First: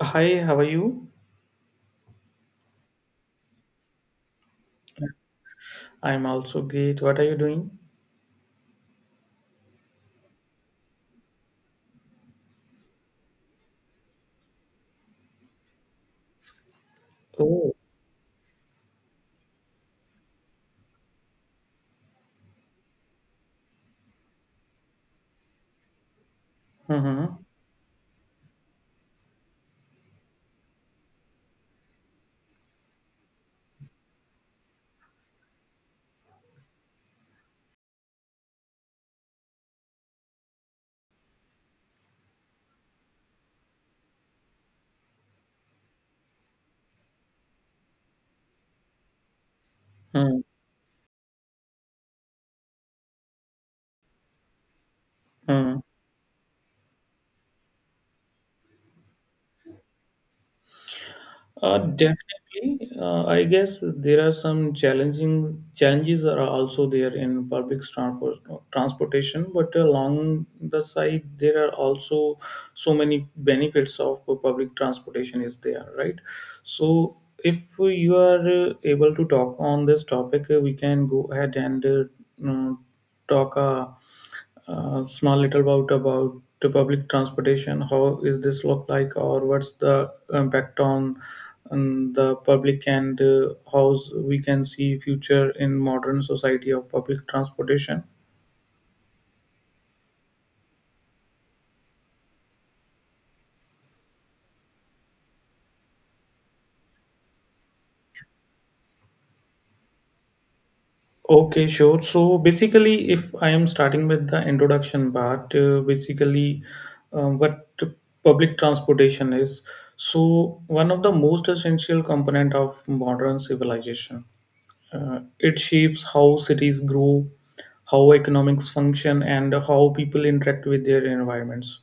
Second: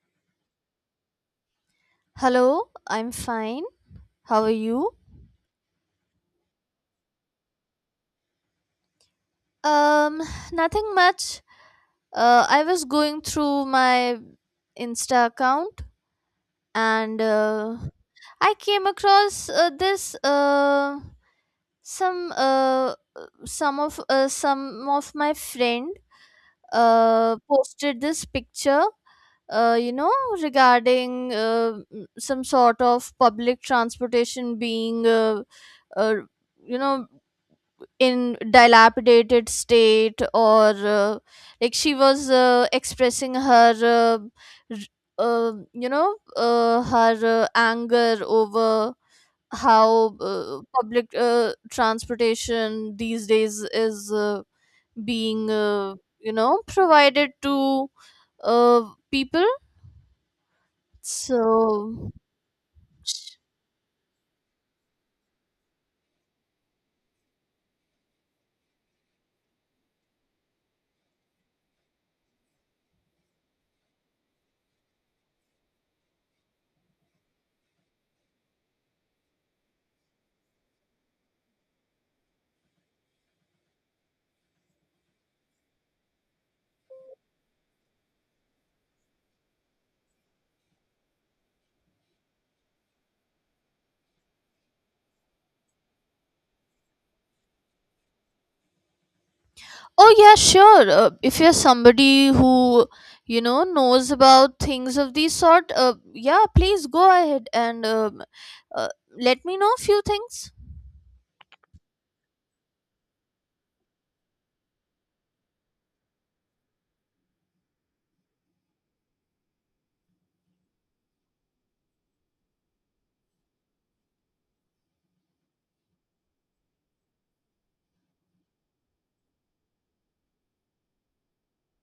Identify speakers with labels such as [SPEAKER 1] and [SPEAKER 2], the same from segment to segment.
[SPEAKER 1] Hi, how are you?
[SPEAKER 2] Hello, I'm fine. How are you?
[SPEAKER 1] I'm also great. What are you doing?
[SPEAKER 2] Um, Nothing much. I was going through my Insta account and
[SPEAKER 1] Oh,
[SPEAKER 2] uh, I came across this some uh, some of my friend
[SPEAKER 1] mm-hmm,
[SPEAKER 2] posted this picture, uh, you know regarding some sort of public transportation being uh, you know in dilapidated state or like she was expressing her r- you know her anger over how public transportation these days is being,
[SPEAKER 1] mm-hmm.
[SPEAKER 2] provided to people, so.
[SPEAKER 1] Definitely. I guess there are some challenging challenges are also there in public transport transportation, but along the side there are also so many benefits of public transportation is there, right? So if you are able to talk on this topic, we can go ahead and mm, talk. Small little about the public transportation. How is this look like, or what's the impact on the public, and how we can see future in modern society of public transportation?
[SPEAKER 2] Oh, yeah, sure. If you're somebody who knows about things of this sort, yeah, please go ahead and uh, let me know a few things.
[SPEAKER 1] Okay, sure. So basically, if I am starting with the introduction part, basically, what public transportation is. So one of the most essential component of modern civilization. It shapes how cities grow, how economics function, and how people interact with their environments.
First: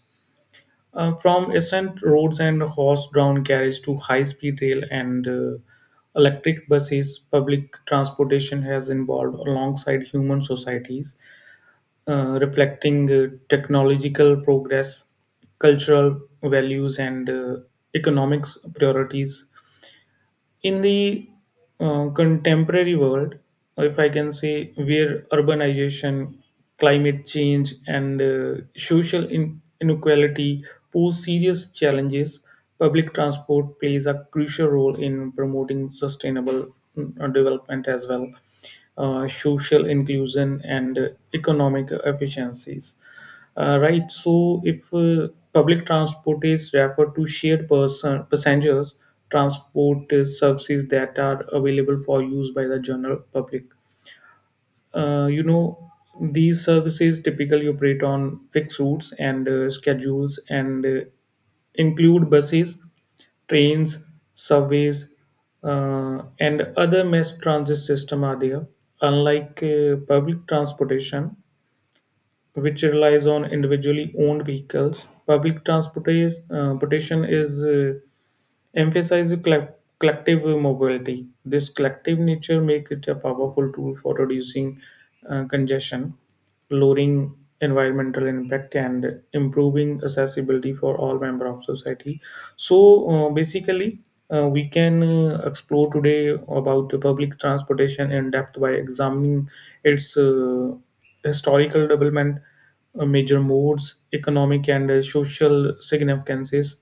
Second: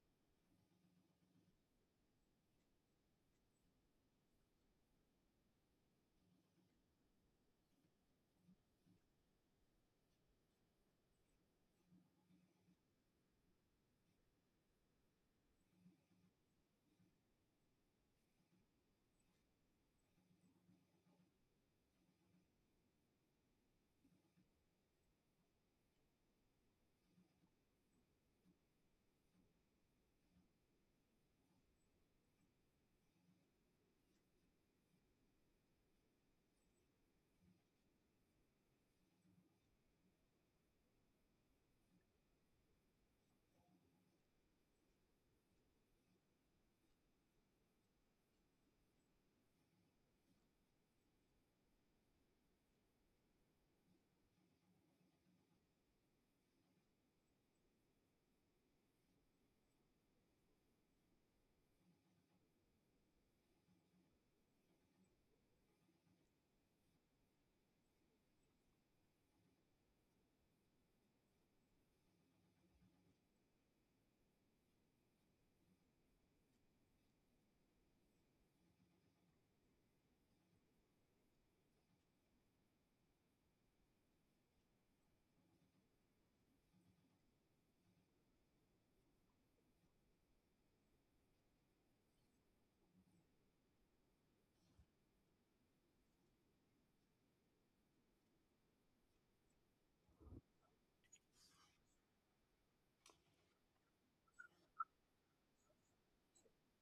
[SPEAKER 1] From ancient roads and horse-drawn carriage to high-speed rail and electric buses, public transportation has evolved alongside human societies, reflecting technological progress, cultural values, and economics priorities in the contemporary world, if I can say, where urbanization, climate change, and social inequality pose serious challenges, public transport plays a crucial role in promoting sustainable development as well, social inclusion and economic efficiencies. Right, so if public transport is referred to shared person passengers transport services that are available for use by the general public. uh, you know these services typically operate on fixed routes and schedules and include buses, trains, subways, and other mass transit system are there, unlike public transportation, which relies on individually owned vehicles. Public transportation Transportation is emphasizes collective mobility. This collective nature makes it a powerful tool for reducing congestion, lowering environmental impact, and improving accessibility for all member of society. So basically, we can explore today about the public transportation in depth by examining its historical development, major modes, economic and social significances,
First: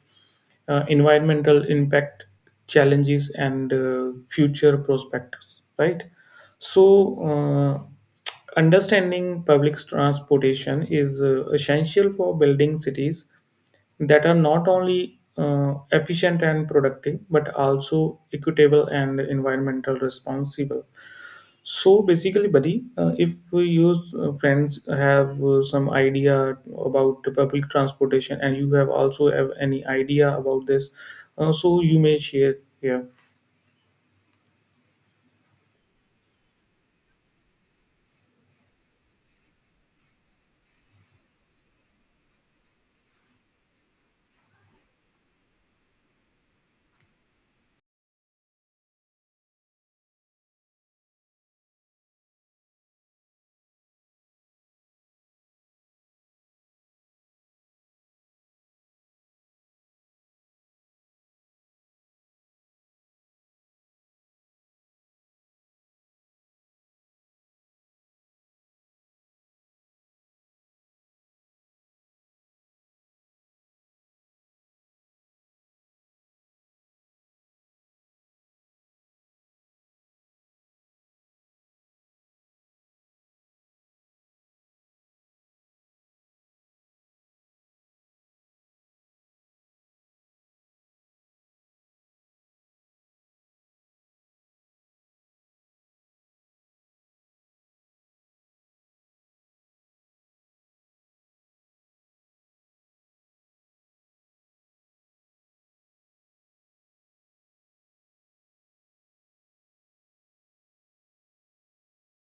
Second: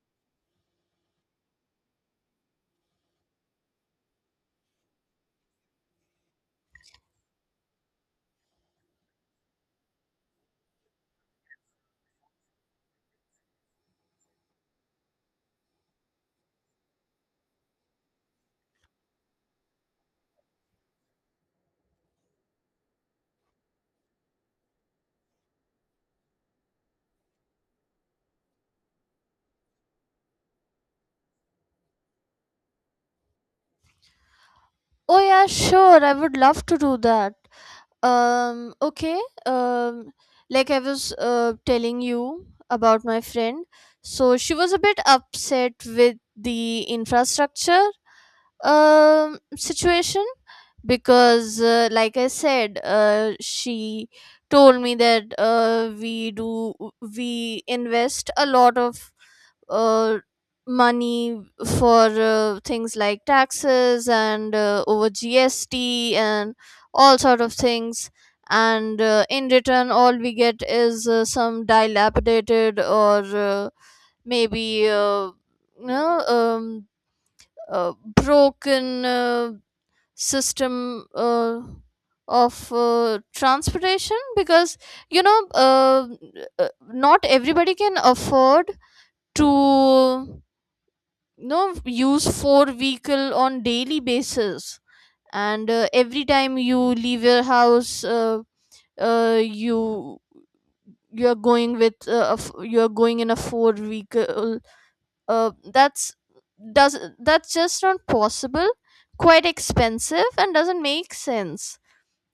[SPEAKER 1] environmental impact, challenges, and future prospects. Right. So, uh, understanding public transportation is essential for building cities that are not only efficient and productive, but also equitable and environmental responsible. So basically, buddy, if your friends have some idea about the public transportation and you have also have any idea about this, so you may share here.
[SPEAKER 2] Oh, yeah, sure. I would love to do that. Okay. Um, like I was telling you about my friend. So she was a bit upset with the infrastructure situation because, like I said, she told me that we invest a lot of uh, money for things like taxes and over GST and all sort of things, and in return all we get is some dilapidated or maybe you know, broken system of transportation because you know uh, not everybody can afford to use four vehicle on daily basis. And every time you leave your house, uh, you you are going with you are going in a four vehicle. Uh, that's does that's just not possible, quite expensive, and doesn't make sense.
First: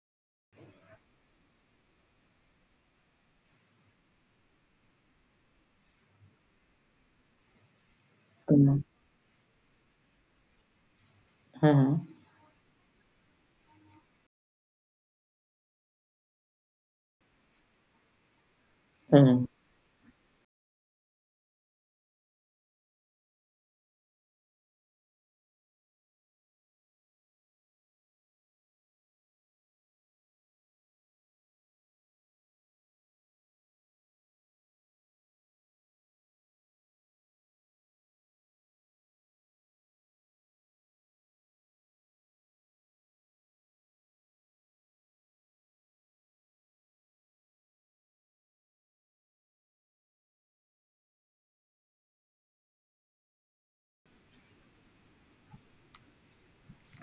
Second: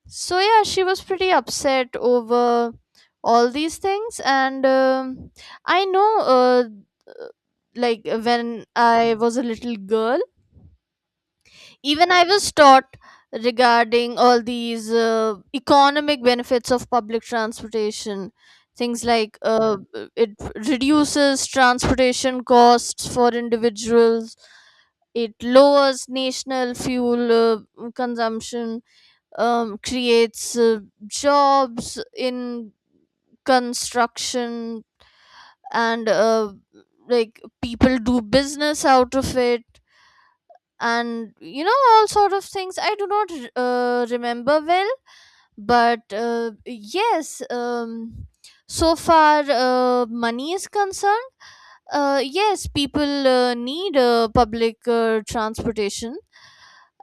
[SPEAKER 2] So yeah, she was pretty upset over all these things. And I know, uh, like when
[SPEAKER 1] Mhm.
[SPEAKER 2] I was a little girl,
[SPEAKER 1] Mhm.
[SPEAKER 2] even I was taught regarding all these economic benefits of public transportation, things like
[SPEAKER 1] Mhm.
[SPEAKER 2] it reduces transportation costs for individuals, it lowers national fuel consumption, creates jobs in construction, and like people do business out of it. And all sort of things I do not remember well. But yes, so far money is concerned, yes, people need public transportation.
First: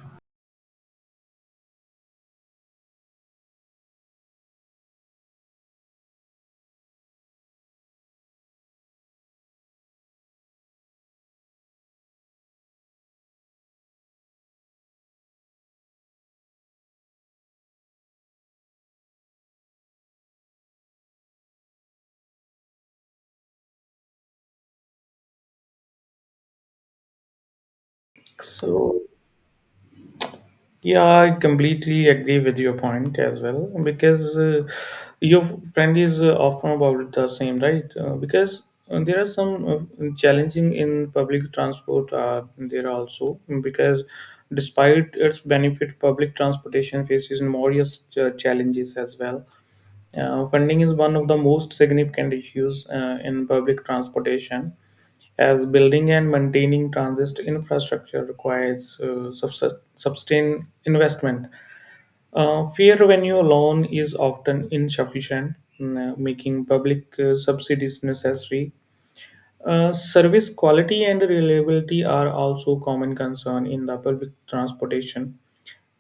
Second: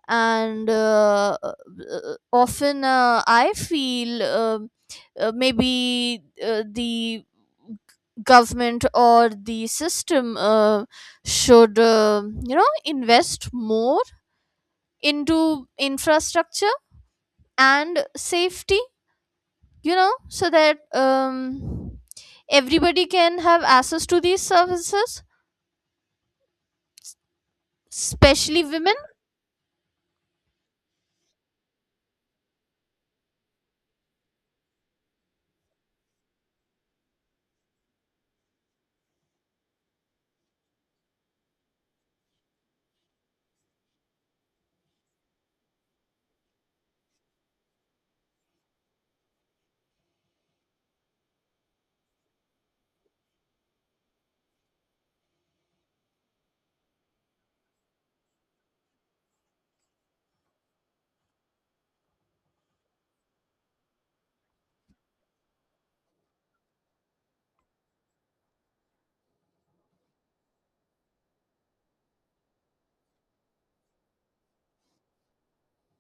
[SPEAKER 2] And uh, uh, uh, often uh, I feel, maybe the government or the system should, invest more into infrastructure and safety, so that everybody can have access to these services, especially women.
[SPEAKER 1] So yeah, I completely agree with your point as well because your friend is often about the same, right? Because there are some challenging in public transport. There are also because despite its benefit, public transportation faces more yes, challenges as well. Funding is one of the most significant issues in public transportation, as building and maintaining transit infrastructure requires sustained investment. Fair revenue alone is often insufficient, making public subsidies necessary. Service quality and reliability are also common concern in the public transportation.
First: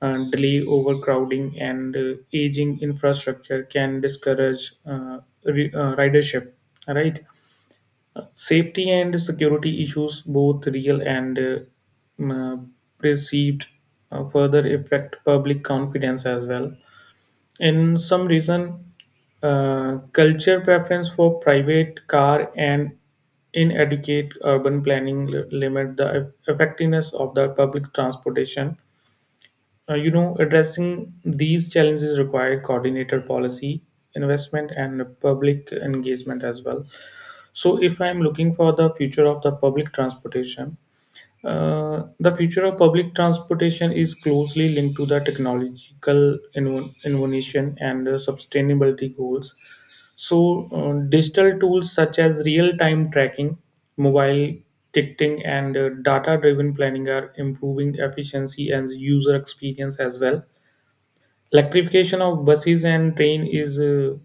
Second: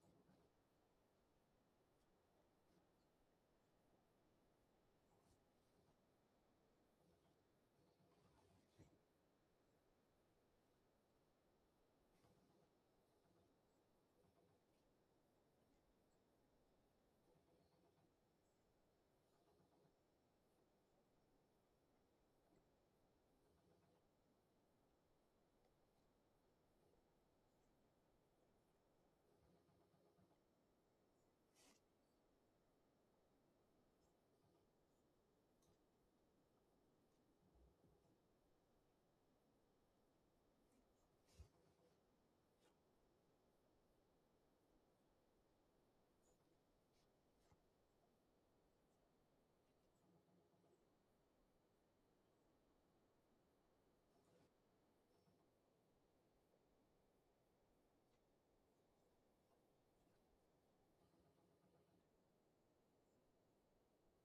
[SPEAKER 1] Delay, overcrowding, and aging infrastructure can discourage ridership. Right, safety and security issues, both real and mm, uh, perceived, further affect public confidence as well in some reason. Culture preference for private car and inadequate urban planning limit the effectiveness of the public transportation. Addressing these challenges require coordinated policy, investment, and public engagement as well. So if I'm looking for the future of the public transportation, the future of public transportation is closely linked to the technological innovation and sustainability goals. So, digital tools such as real time tracking, mobile ticketing, and data driven planning are improving efficiency and user experience as well. Electrification of buses and train is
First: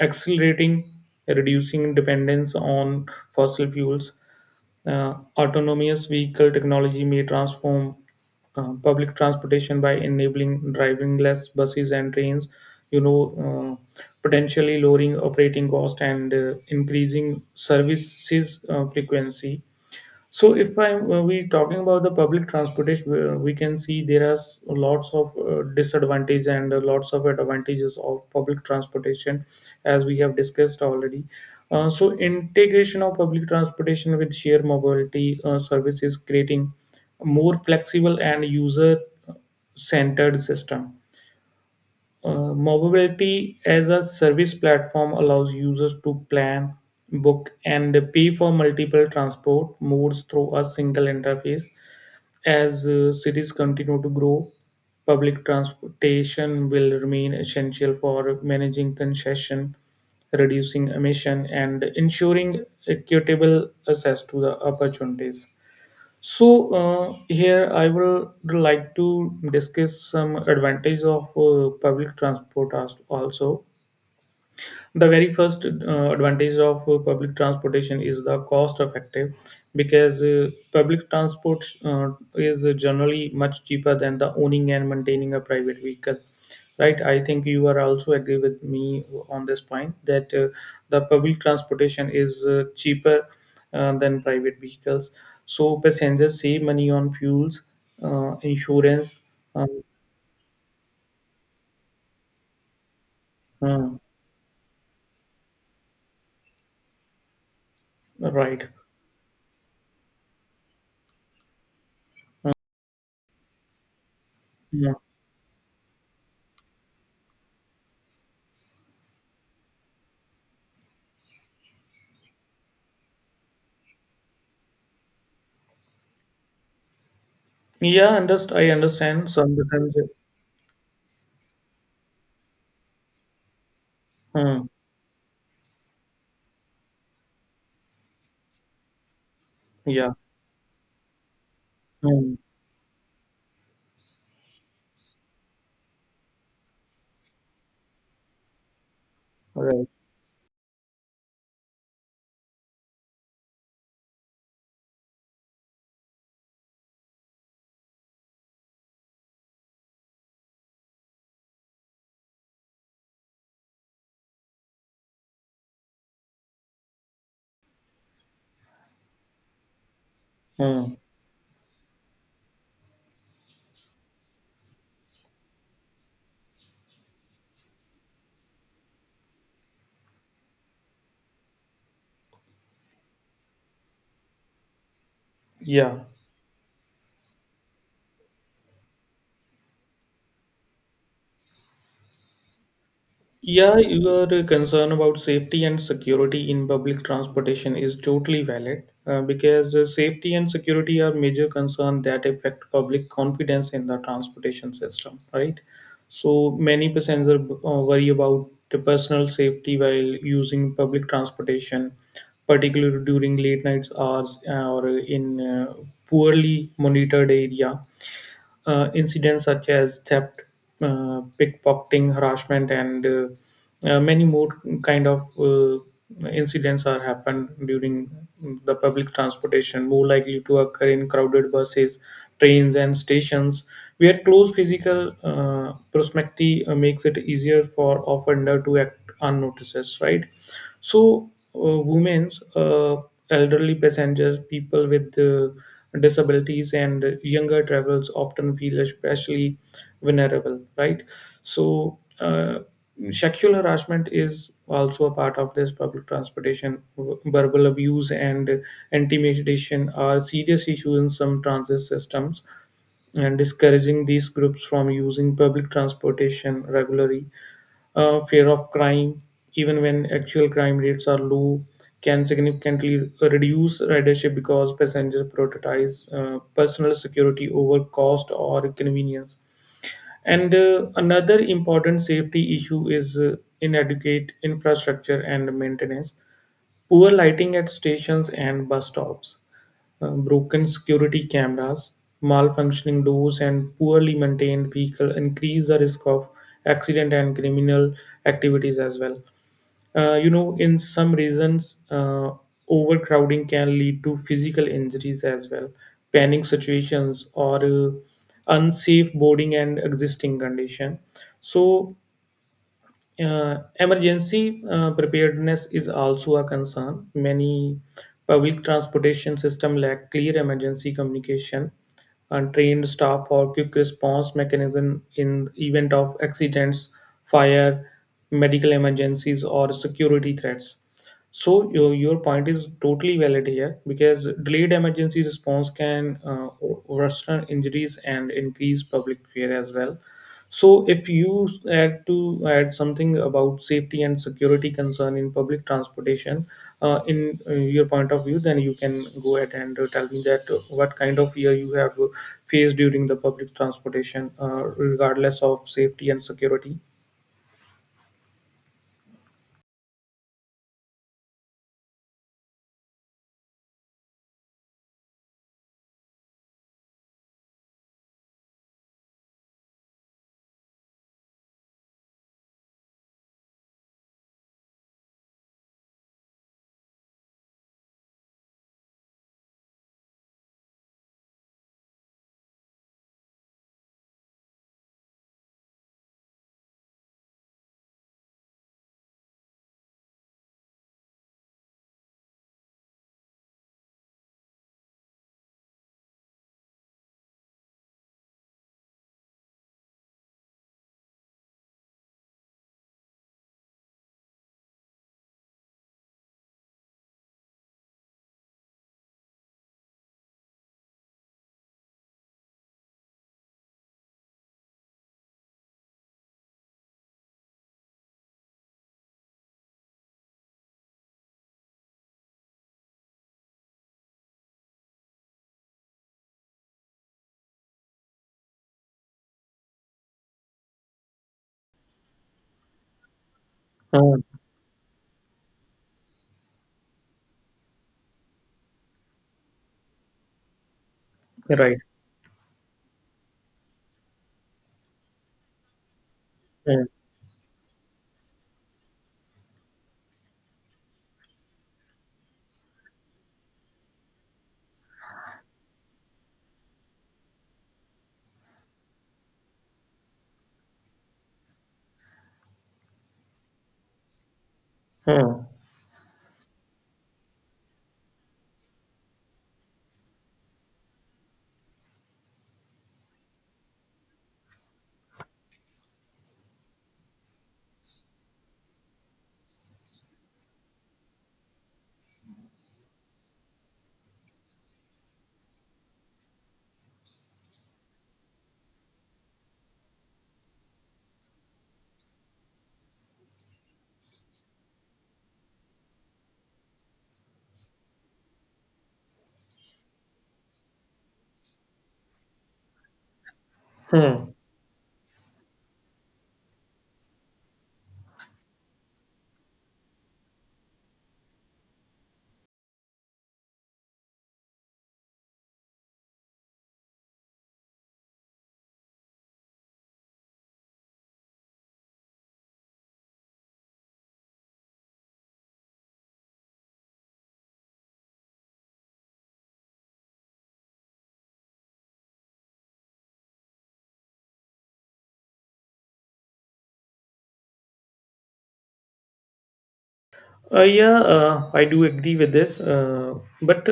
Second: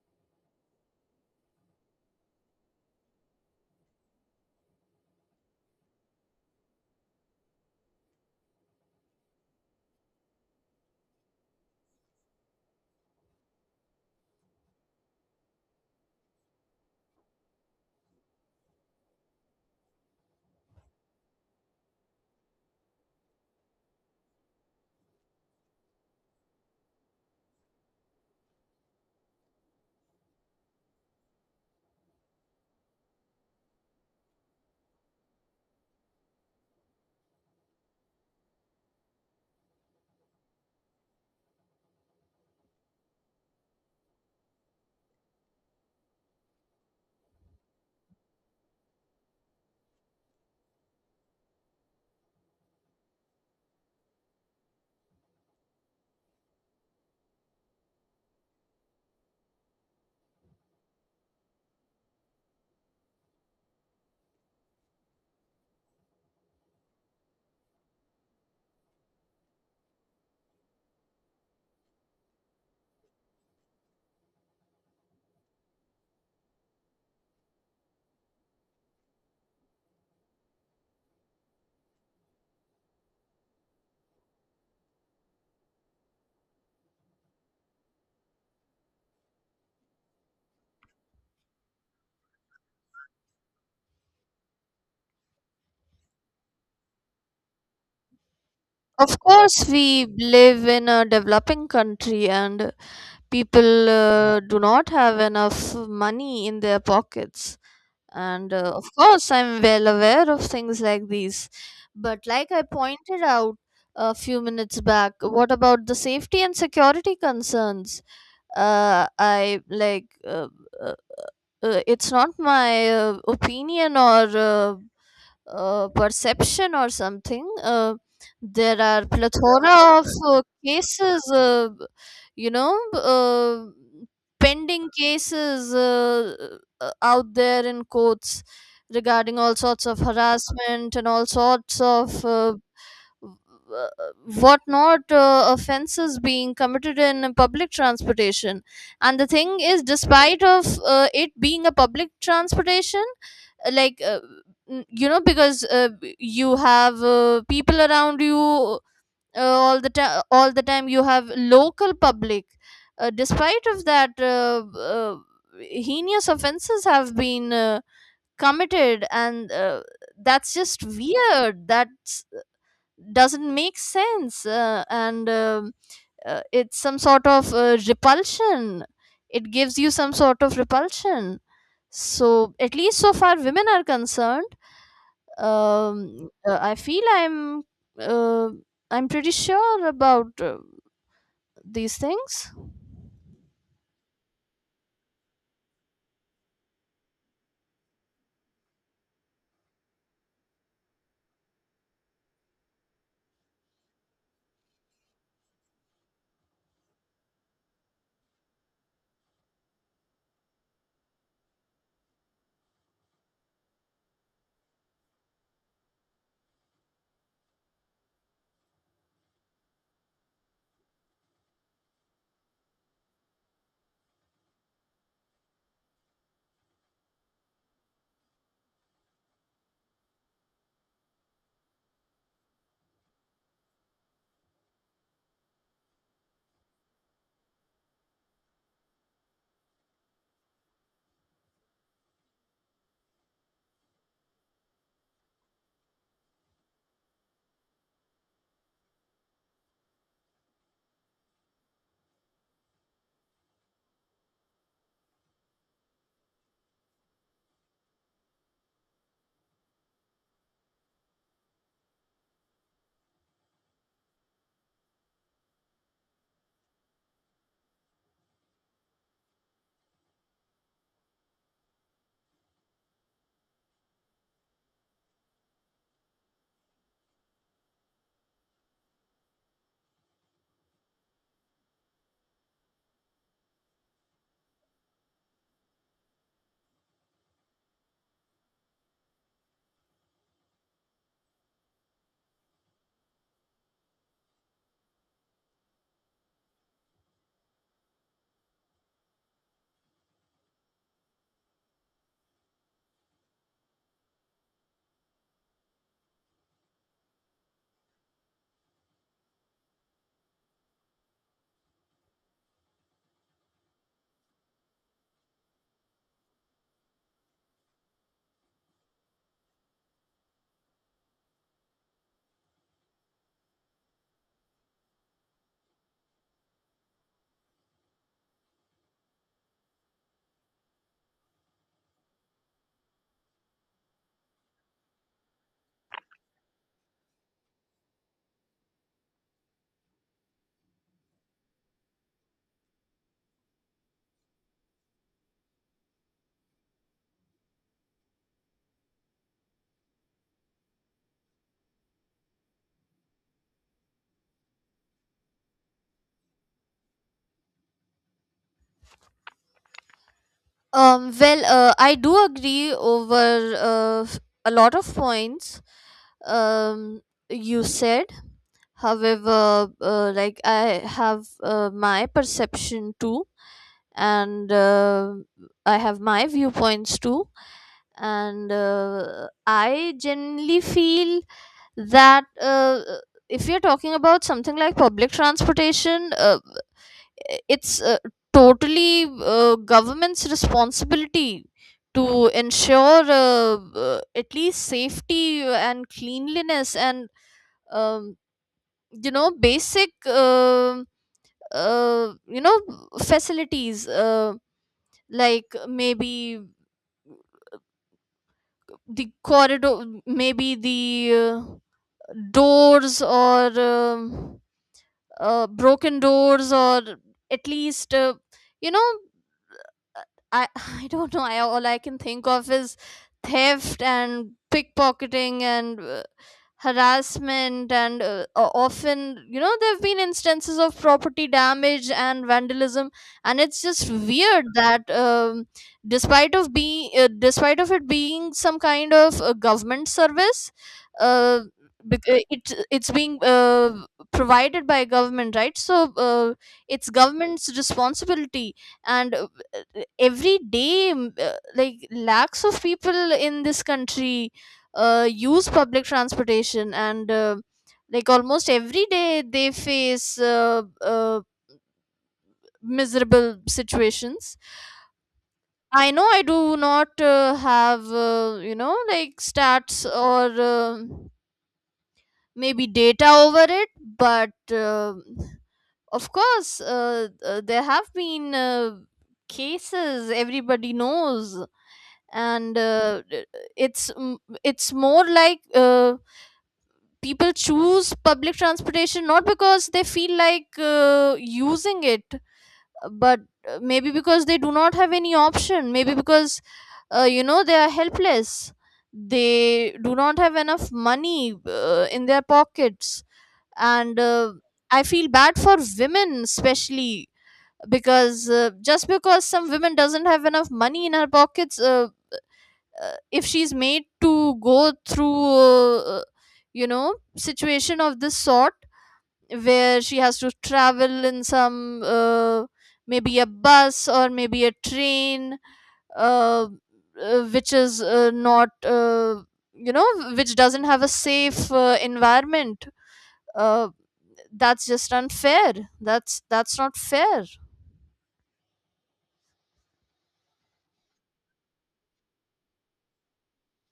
[SPEAKER 1] accelerating, reducing dependence on fossil fuels. Autonomous vehicle technology may transform public transportation by enabling drivingless buses and trains. Potentially lowering operating cost and increasing services frequency. So if I'm we talking about the public transportation, we can see there are lots of disadvantages and lots of advantages of public transportation, as we have discussed already. So integration of public transportation with shared mobility services creating a more flexible and user centered system. Mobility as a service platform allows users to plan, book, and pay for multiple transport modes through a single interface. As cities continue to grow, public transportation will remain essential for managing congestion, reducing emission, and ensuring equitable access to the opportunities. So here I will like to discuss some advantages of public transport as also. The very first advantage of public transportation is the cost effective, because public transport is generally much cheaper than the owning and maintaining a private vehicle. Right, I think you are also agree with me on this point that the public transportation is cheaper than private vehicles. So passengers save money on fuels,
[SPEAKER 2] Of
[SPEAKER 1] insurance.
[SPEAKER 2] course,
[SPEAKER 1] Um,
[SPEAKER 2] we live in a developing country and people
[SPEAKER 1] uh,
[SPEAKER 2] do not have enough money in their pockets. And
[SPEAKER 1] right.
[SPEAKER 2] uh, of course, I'm well aware of things like these. But
[SPEAKER 1] Uh,
[SPEAKER 2] like I pointed out a few minutes
[SPEAKER 1] Yeah,
[SPEAKER 2] back, what about the safety and security concerns? Uh, I like, uh, uh, it's not my opinion or perception or something.
[SPEAKER 1] yeah, underst I
[SPEAKER 2] There are
[SPEAKER 1] understand some percent.
[SPEAKER 2] plethora of cases, you know, uh,
[SPEAKER 1] Hmm.
[SPEAKER 2] pending cases out there in courts regarding all sorts of
[SPEAKER 1] Yeah.
[SPEAKER 2] harassment and all sorts of
[SPEAKER 1] Hmm.
[SPEAKER 2] what not offenses being committed in public transportation. And the thing is,
[SPEAKER 1] Right.
[SPEAKER 2] despite of it being a public transportation, uh, like uh, you know, because you have people around you all the time, all the time you have local public, despite of that, heinous offenses have been committed. And that's just
[SPEAKER 1] Hmm.
[SPEAKER 2] weird. That's doesn't make sense. And It's some sort of repulsion, it gives you some sort of repulsion. So at least so far women are concerned,
[SPEAKER 1] Yeah.
[SPEAKER 2] I feel I'm uh, I'm pretty sure about these things.
[SPEAKER 1] Yeah, your concern about safety and security in public transportation is totally valid because safety and security are major concerns that affect public confidence in the transportation system, right? So many passengers worry about the personal safety while using public transportation, particularly during late nights hours or in poorly monitored area. Incidents such as theft, pickpocketing, harassment, and many more kind of incidents are happened during the public transportation, more likely to occur in crowded buses, trains, and stations, where close physical proximity makes it easier for offender to act unnoticed, right? So, women's elderly passengers, people with disabilities, and younger travelers often feel especially vulnerable, right? So, sexual harassment is also a part of this public transportation. Verbal abuse and intimidation are serious issues in some transit systems, and discouraging these groups from using public transportation regularly. Fear of crime, even when actual crime rates are low, can significantly reduce ridership because passengers prioritize personal security over cost or convenience. And another important safety issue is inadequate infrastructure and maintenance. Poor lighting at stations and bus stops, broken security cameras, malfunctioning doors, and poorly maintained vehicle increase the risk of accident and criminal activities as well. In some regions, overcrowding can lead to physical injuries as well, panic situations, or unsafe boarding and existing condition. So emergency preparedness is also a concern. Many public transportation system lack clear emergency communication and trained staff or quick response mechanism in event of accidents, fire, medical emergencies, or security threats. So your point is totally valid here because delayed emergency response can worsen injuries and increase public fear as well. So, if you had to add something about safety and security concern in public transportation, in your point of view, then you can go ahead and tell me that what kind of fear you have faced during the public transportation, regardless of safety and security.
[SPEAKER 2] Well, I do agree over a lot of points um, you said. However, like, I have my perception too, and I have my viewpoints too. And I generally feel that, if you're talking about something like public transportation, it's totally government's responsibility to ensure, at least, safety and cleanliness and um, basic, um uh, you know facilities, like, maybe the corridor, maybe the uh, doors or, broken doors, or at least, you know I I don't know. I all I can think of is theft and pickpocketing and harassment and o- often you know there have been instances of property damage and vandalism. And it's just
[SPEAKER 1] Hmm.
[SPEAKER 2] weird that, despite of being, despite of it being some kind of a government service, uh,
[SPEAKER 1] Right.
[SPEAKER 2] it's being provided by government, right? So
[SPEAKER 1] Hmm.
[SPEAKER 2] it's government's responsibility. And every day, like lakhs of people in this country use public transportation. And like almost every day they face miserable situations.
[SPEAKER 1] Hmm.
[SPEAKER 2] I know, I do not have, like, stats or, maybe data over it. But of course, there have been cases, everybody knows. And it's m- it's more like, people choose public transportation not because they feel like using it, but maybe because they do not have any option, maybe because, they are helpless, they do not have enough money in their pockets. And
[SPEAKER 1] Hmm.
[SPEAKER 2] I feel bad for women especially, because just because some women doesn't have enough money in her pockets, if she's made to go through, situation of this sort, where she has to travel in some maybe a bus or maybe a train, uh, which is not, you know which doesn't have a safe environment, uh, that's just unfair that's not fair.
[SPEAKER 1] Yeah, I do agree with this. But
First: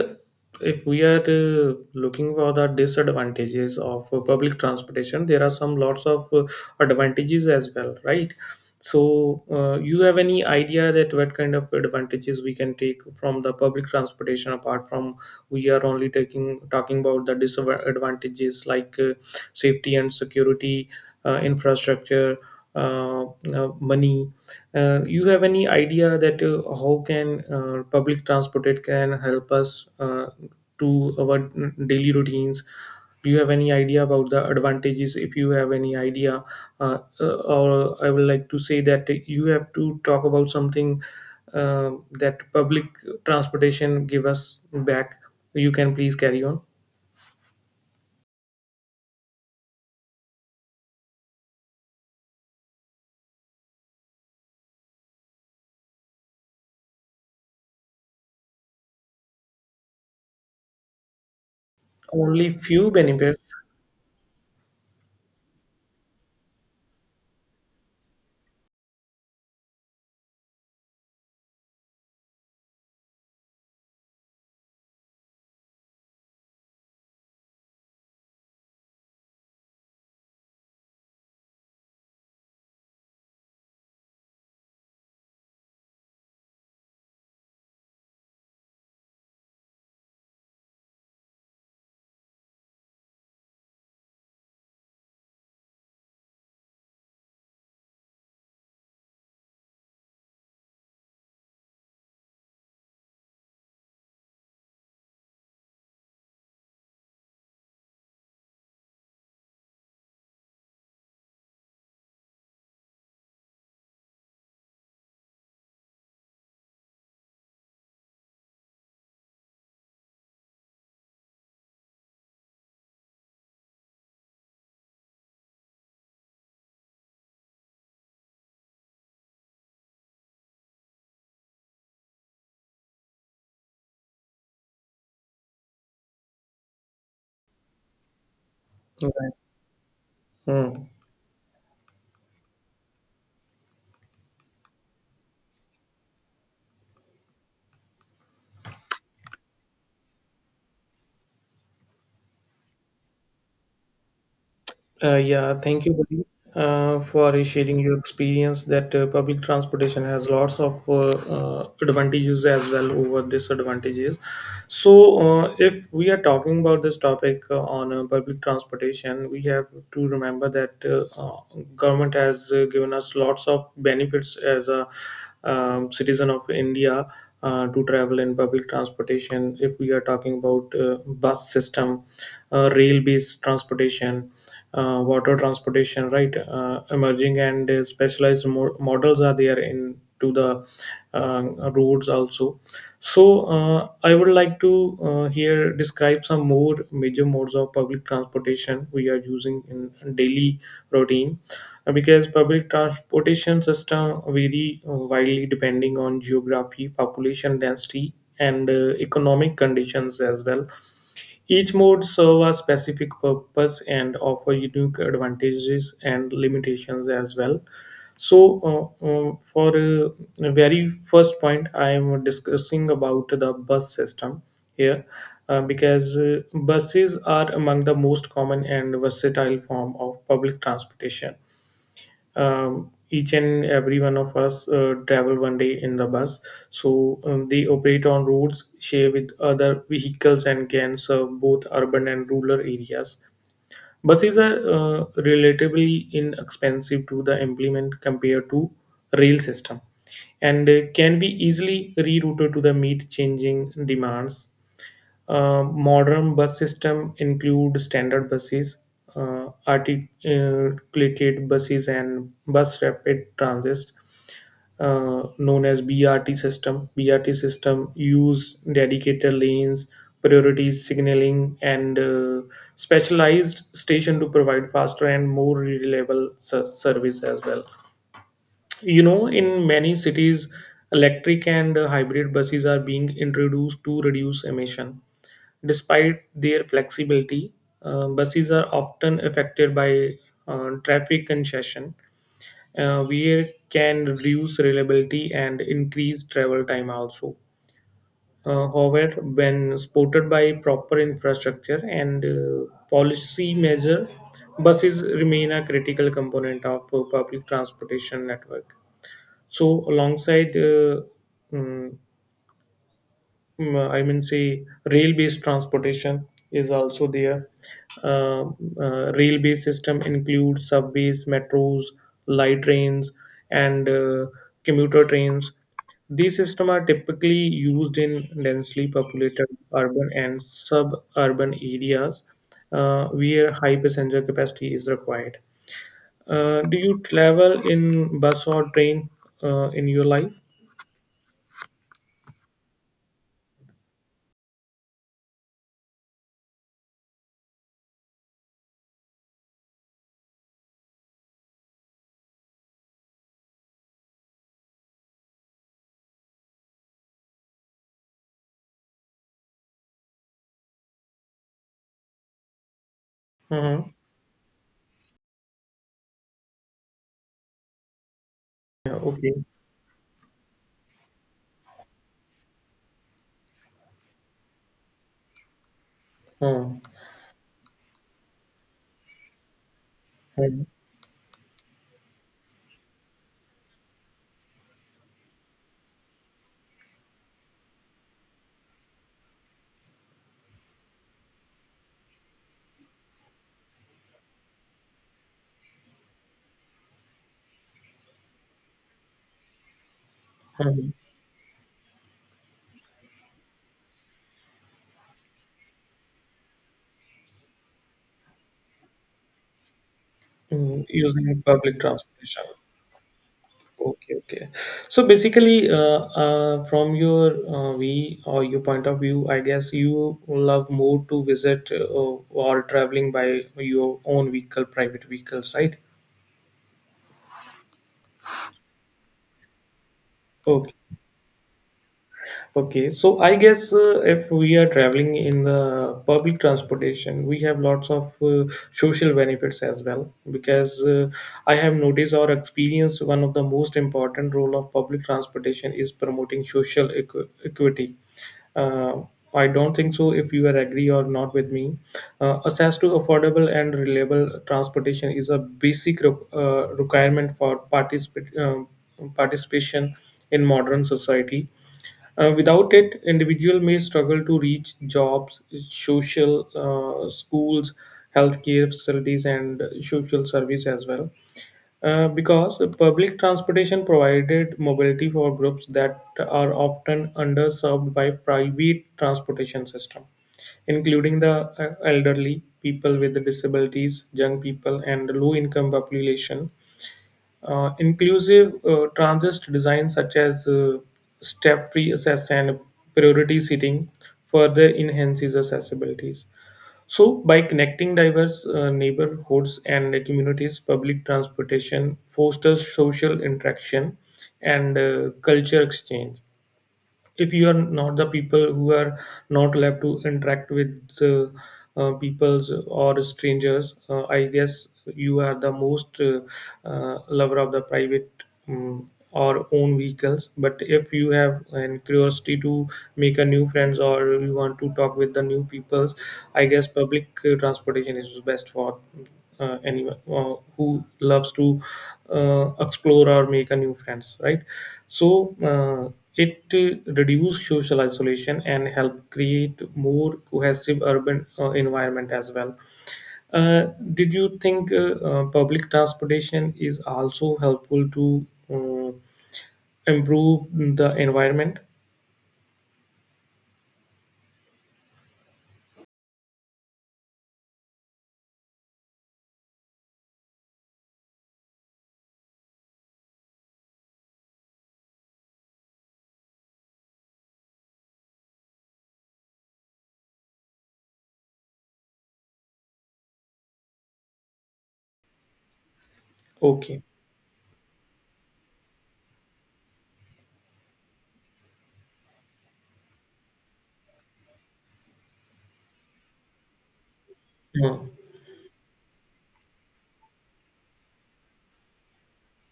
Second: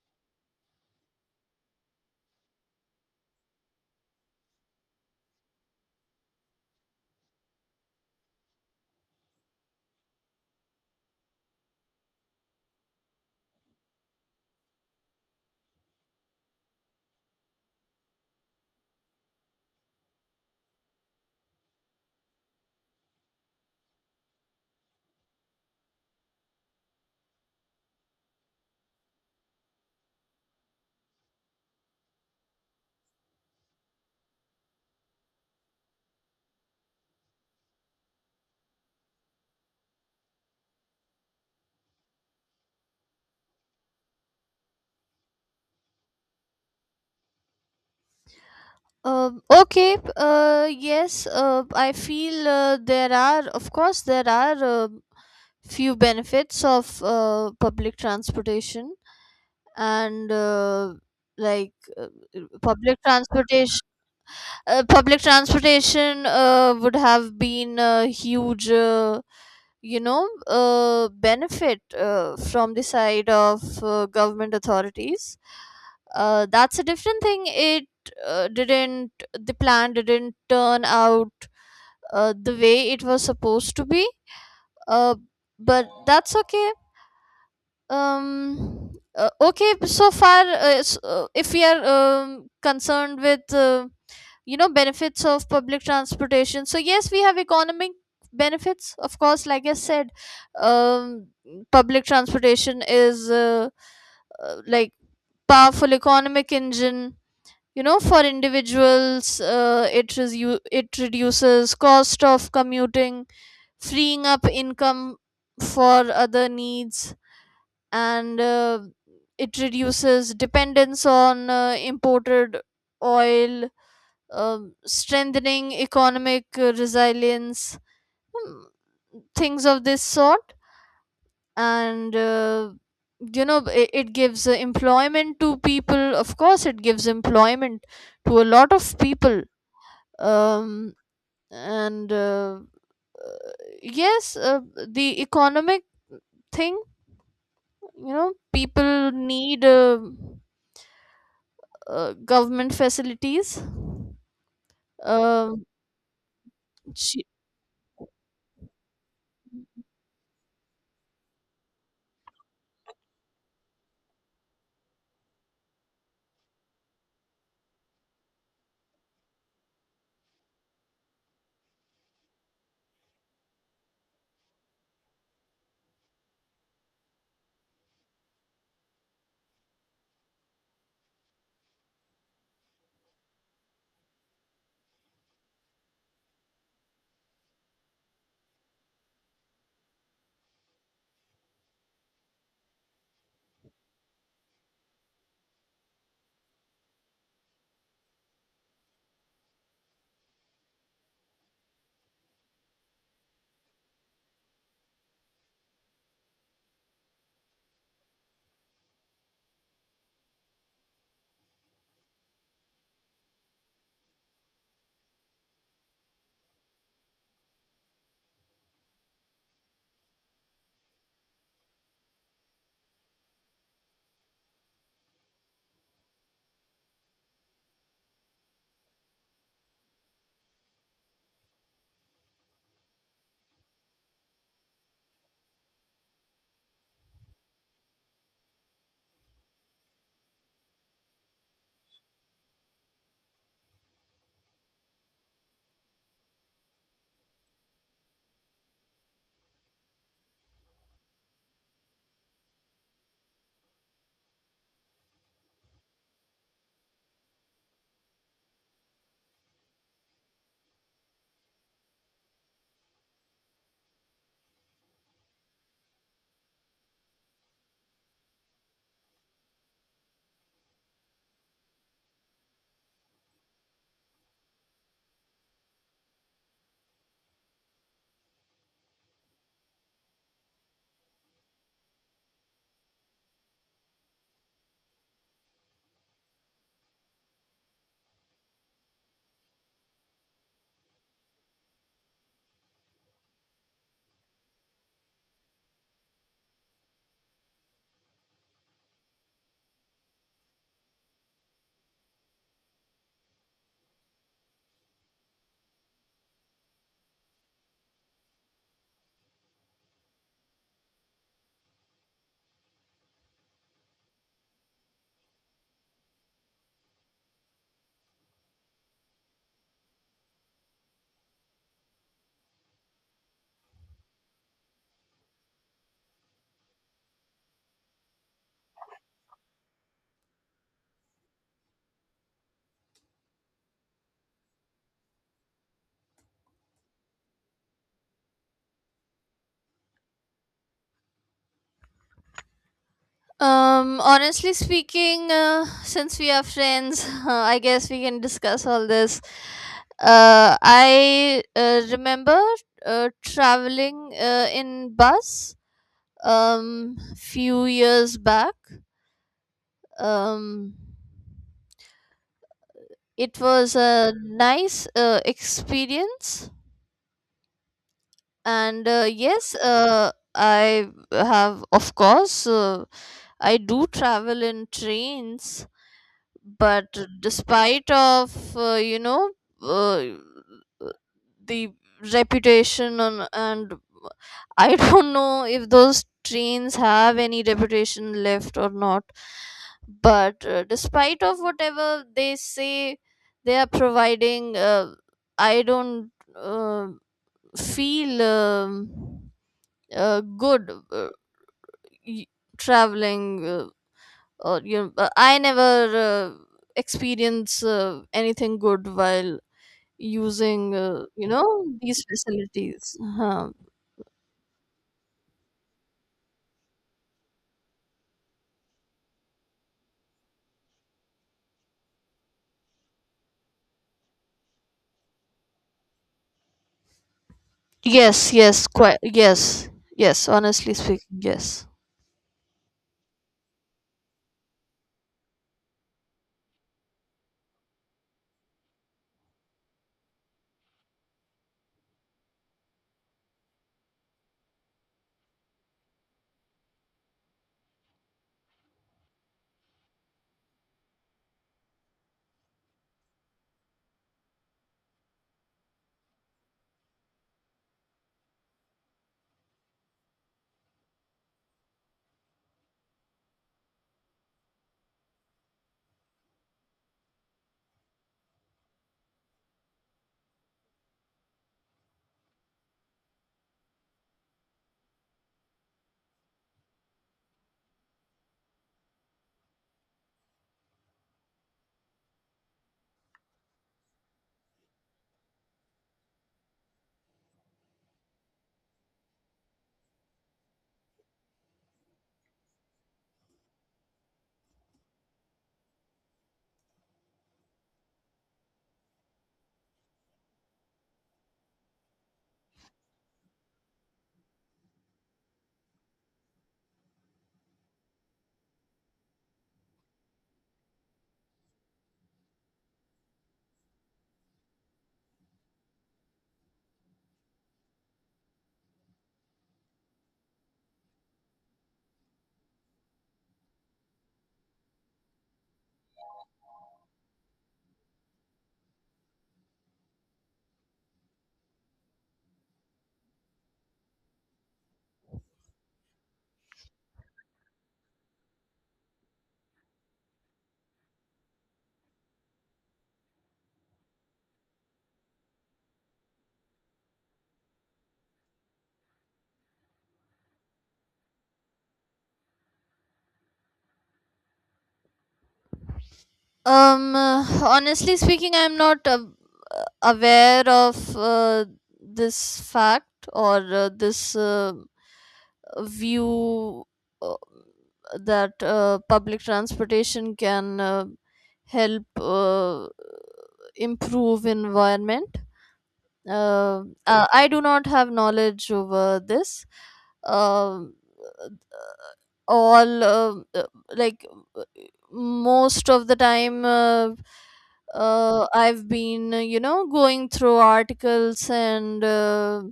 [SPEAKER 1] if we are looking for the disadvantages of public transportation, there are some lots of advantages as well, right? So, you have any idea that what kind of advantages we can take from the public transportation apart from we are only taking talking about the disadvantages like safety and security, infrastructure, uh, money, you have any idea that how can public transport it can help us to our daily routines? Do you have any idea about the advantages? If you have any idea, or I would like to say that you have to talk about something uh, that public transportation give us back. You can please carry on.
[SPEAKER 2] Okay. Yes. I feel, there are, of course, there are few benefits of public transportation. And like
[SPEAKER 1] Only few
[SPEAKER 2] Public
[SPEAKER 1] benefits.
[SPEAKER 2] transportation. Public transportation would have been a huge, benefit from the side of government authorities. That's a different thing. It didn't the plan didn't turn out the way it was supposed to be. Uh, but that's okay. um okay, so far if we are, concerned with, benefits of public transportation, so yes, we have economic benefits, of course. Like I said, um public transportation is like powerful economic engine. You know, for individuals, it reduces cost of commuting, freeing up income for other needs. And it reduces dependence on imported oil, um strengthening economic resilience, mm, things of this sort. And it gives employment to people. Of course, it gives employment to a lot of people.
[SPEAKER 1] Hmm.
[SPEAKER 2] Um and uh, yes, the economic thing, you know, people need government facilities.
[SPEAKER 1] Yeah,
[SPEAKER 2] um
[SPEAKER 1] thank you, buddy,
[SPEAKER 2] she-
[SPEAKER 1] for sharing your experience. That public transportation has lots of advantages as well over disadvantages. So, if we are talking about this topic on public transportation, we have to remember that government has given us lots of benefits as a citizen of India to travel in public transportation. If we are talking about bus system, rail-based transportation, water transportation, right? Emerging and specialized models are there in to the uh, roads also. So I would like to here describe some more major modes of public transportation we are using in daily routine. Because public transportation system vary widely depending on geography, population density, and economic conditions as well. Each mode serve a specific purpose and offer unique advantages and limitations as well. So for the very first point, I am discussing about the bus system here because buses are among the most common and versatile form of public transportation. Each and every one of us travel one day in the bus. They operate on roads shared with other vehicles and can serve both urban and rural areas. Buses are relatively inexpensive to the implement compared to rail system, and can be easily rerouted to the meet changing demands. Modern bus system include standard buses, articulated buses, and bus rapid transit, known as BRT system. BRT system use dedicated lanes, priority signaling, and specialized station to provide faster and more reliable service as well. You know, in many cities, electric and hybrid buses are being introduced to reduce emission. Despite their flexibility, buses are often affected by traffic congestion, where can reduce reliability and increase travel time also. However, when supported by proper infrastructure and policy measure, buses remain a critical component of public transportation network. So, alongside mm, mm, I mean, say rail-based transportation is also there. Uh, Rail-based system includes subways, metros, light trains, and commuter trains. These systems are typically used in densely populated urban and suburban areas where high passenger capacity is required. Do you travel in bus or train in your life?
[SPEAKER 2] Honestly speaking, since we are friends, I guess we can discuss all this. I remember traveling in bus um few years back. um It was
[SPEAKER 1] Uh-huh.
[SPEAKER 2] a nice experience. And
[SPEAKER 1] Yeah, okay.
[SPEAKER 2] yes, I have, of course, I do travel in trains,
[SPEAKER 1] Uh-huh.
[SPEAKER 2] but despite of, uh, the reputation on, and I don't know if those trains have any reputation left or not, but despite of whatever they say they are providing, I don't feel good,
[SPEAKER 1] Uh-huh.
[SPEAKER 2] y- traveling. Or you know, I never experience anything good while using,
[SPEAKER 1] Mm, using public
[SPEAKER 2] these
[SPEAKER 1] transportation.
[SPEAKER 2] facilities. Huh.
[SPEAKER 1] Okay, okay. So basically, from your we or your point of view, I guess you love more to visit or traveling by your own vehicle, private vehicles, right?
[SPEAKER 2] Yes, yes, quite yes. Yes,
[SPEAKER 1] Okay.
[SPEAKER 2] honestly speaking, yes.
[SPEAKER 1] Okay, so I guess if we are traveling in the public transportation, we have lots of social benefits as well. Because I have noticed or experienced one of the most important role of public transportation is promoting social equity. Uh, I don't think so if you are agree or not with me. Access to affordable and reliable transportation is a basic requirement for participation in modern society. Without it, individual may struggle to reach jobs, social, schools, healthcare facilities, and social service as well. Because public transportation provided mobility for groups that are often underserved by private transportation system, including the elderly, people with disabilities, young people, and low-income population. Inclusive transist design such as step-free access and priority seating further enhances accessibilities. So, by connecting diverse neighborhoods and communities, public transportation fosters social interaction and culture exchange. If you are not the people who are not allowed to interact with peoples or strangers, I guess you are the most lover of the private or own vehicles. But if you have an curiosity to make a new friends or you want to talk with the new peoples, I guess public transportation is best for anyone who loves to explore or make a new friends, right? So it reduce social isolation and help create more cohesive urban environment as well. Uh, did you think public transportation is also helpful to uh, improve the environment?
[SPEAKER 2] Honestly speaking, I'm not aware of this fact or this view uh, that public transportation can help improve environment. Uh,
[SPEAKER 1] Okay.
[SPEAKER 2] I do not have knowledge over this. Um all like uh, Most of the time,
[SPEAKER 1] Hmm.
[SPEAKER 2] I've been, going through articles and uh,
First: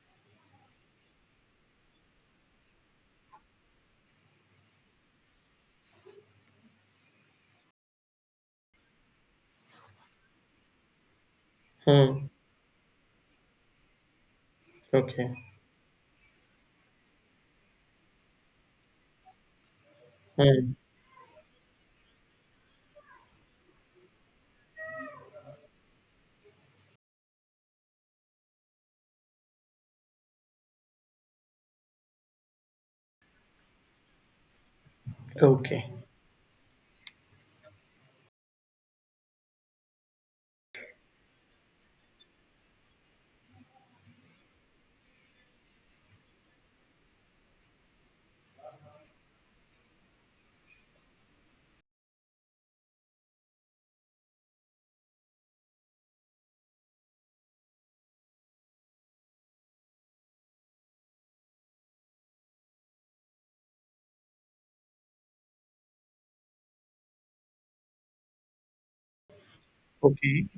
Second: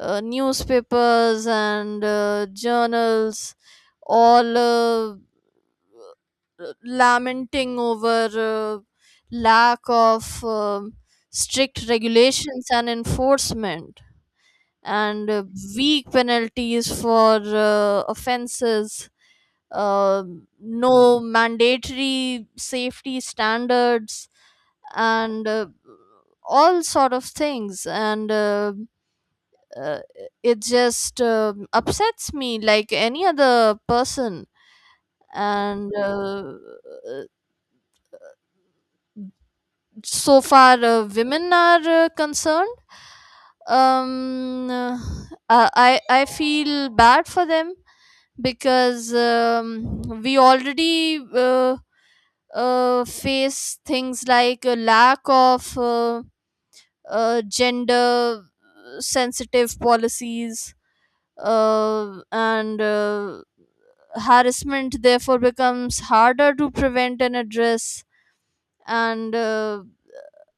[SPEAKER 2] uh, newspapers and journals, all lamenting over lack of strict
[SPEAKER 1] Hmm.
[SPEAKER 2] regulations and enforcement, and
[SPEAKER 1] Okay.
[SPEAKER 2] weak penalties for offenses, uh,
[SPEAKER 1] Hmm.
[SPEAKER 2] no mandatory safety standards, and all sort of things. And uh, it just upsets me like any other person.
[SPEAKER 1] Okay.
[SPEAKER 2] And uh, so far women are concerned, um uh, I feel bad for them because, we already uh, face things like a lack of gender sensitive policies. And Harassment therefore becomes harder to prevent and address. And
[SPEAKER 1] Okay,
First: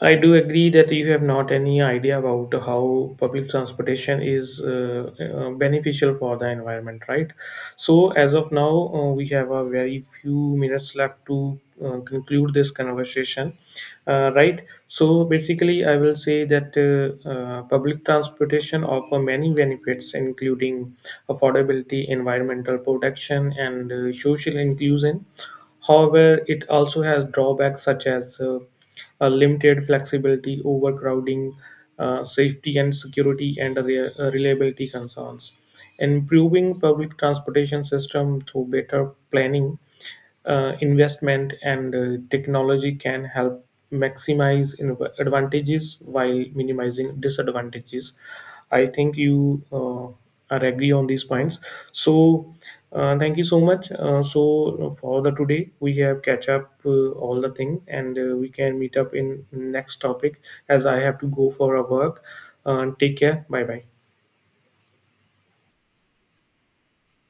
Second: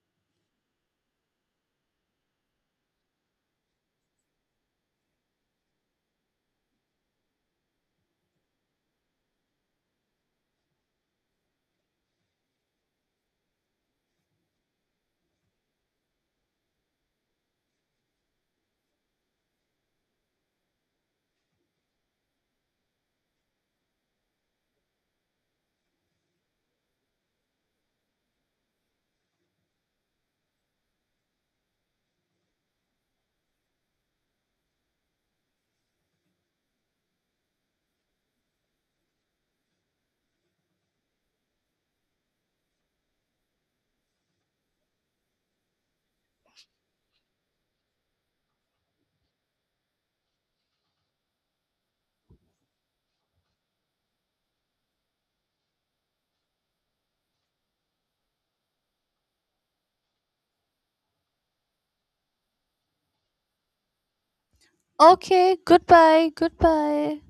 [SPEAKER 1] I do agree that you have not any idea about how public transportation is beneficial for the environment, right? So, as of now, we have a very few minutes left to conclude this conversation, right? So, basically, I will say that public transportation offer many benefits, including affordability, environmental protection, and social inclusion. However, it also has drawbacks such as a limited flexibility, overcrowding, safety and security, and reliability concerns. Improving public transportation system through better planning, investment and technology can help maximize advantages while minimizing disadvantages. I think you are agree on these points. So thank you so much. So for the today we have catch up all the thing and we can meet up in next topic as I have to go for a work. Take care. Bye bye.
[SPEAKER 2] okay, goodbye, goodbye.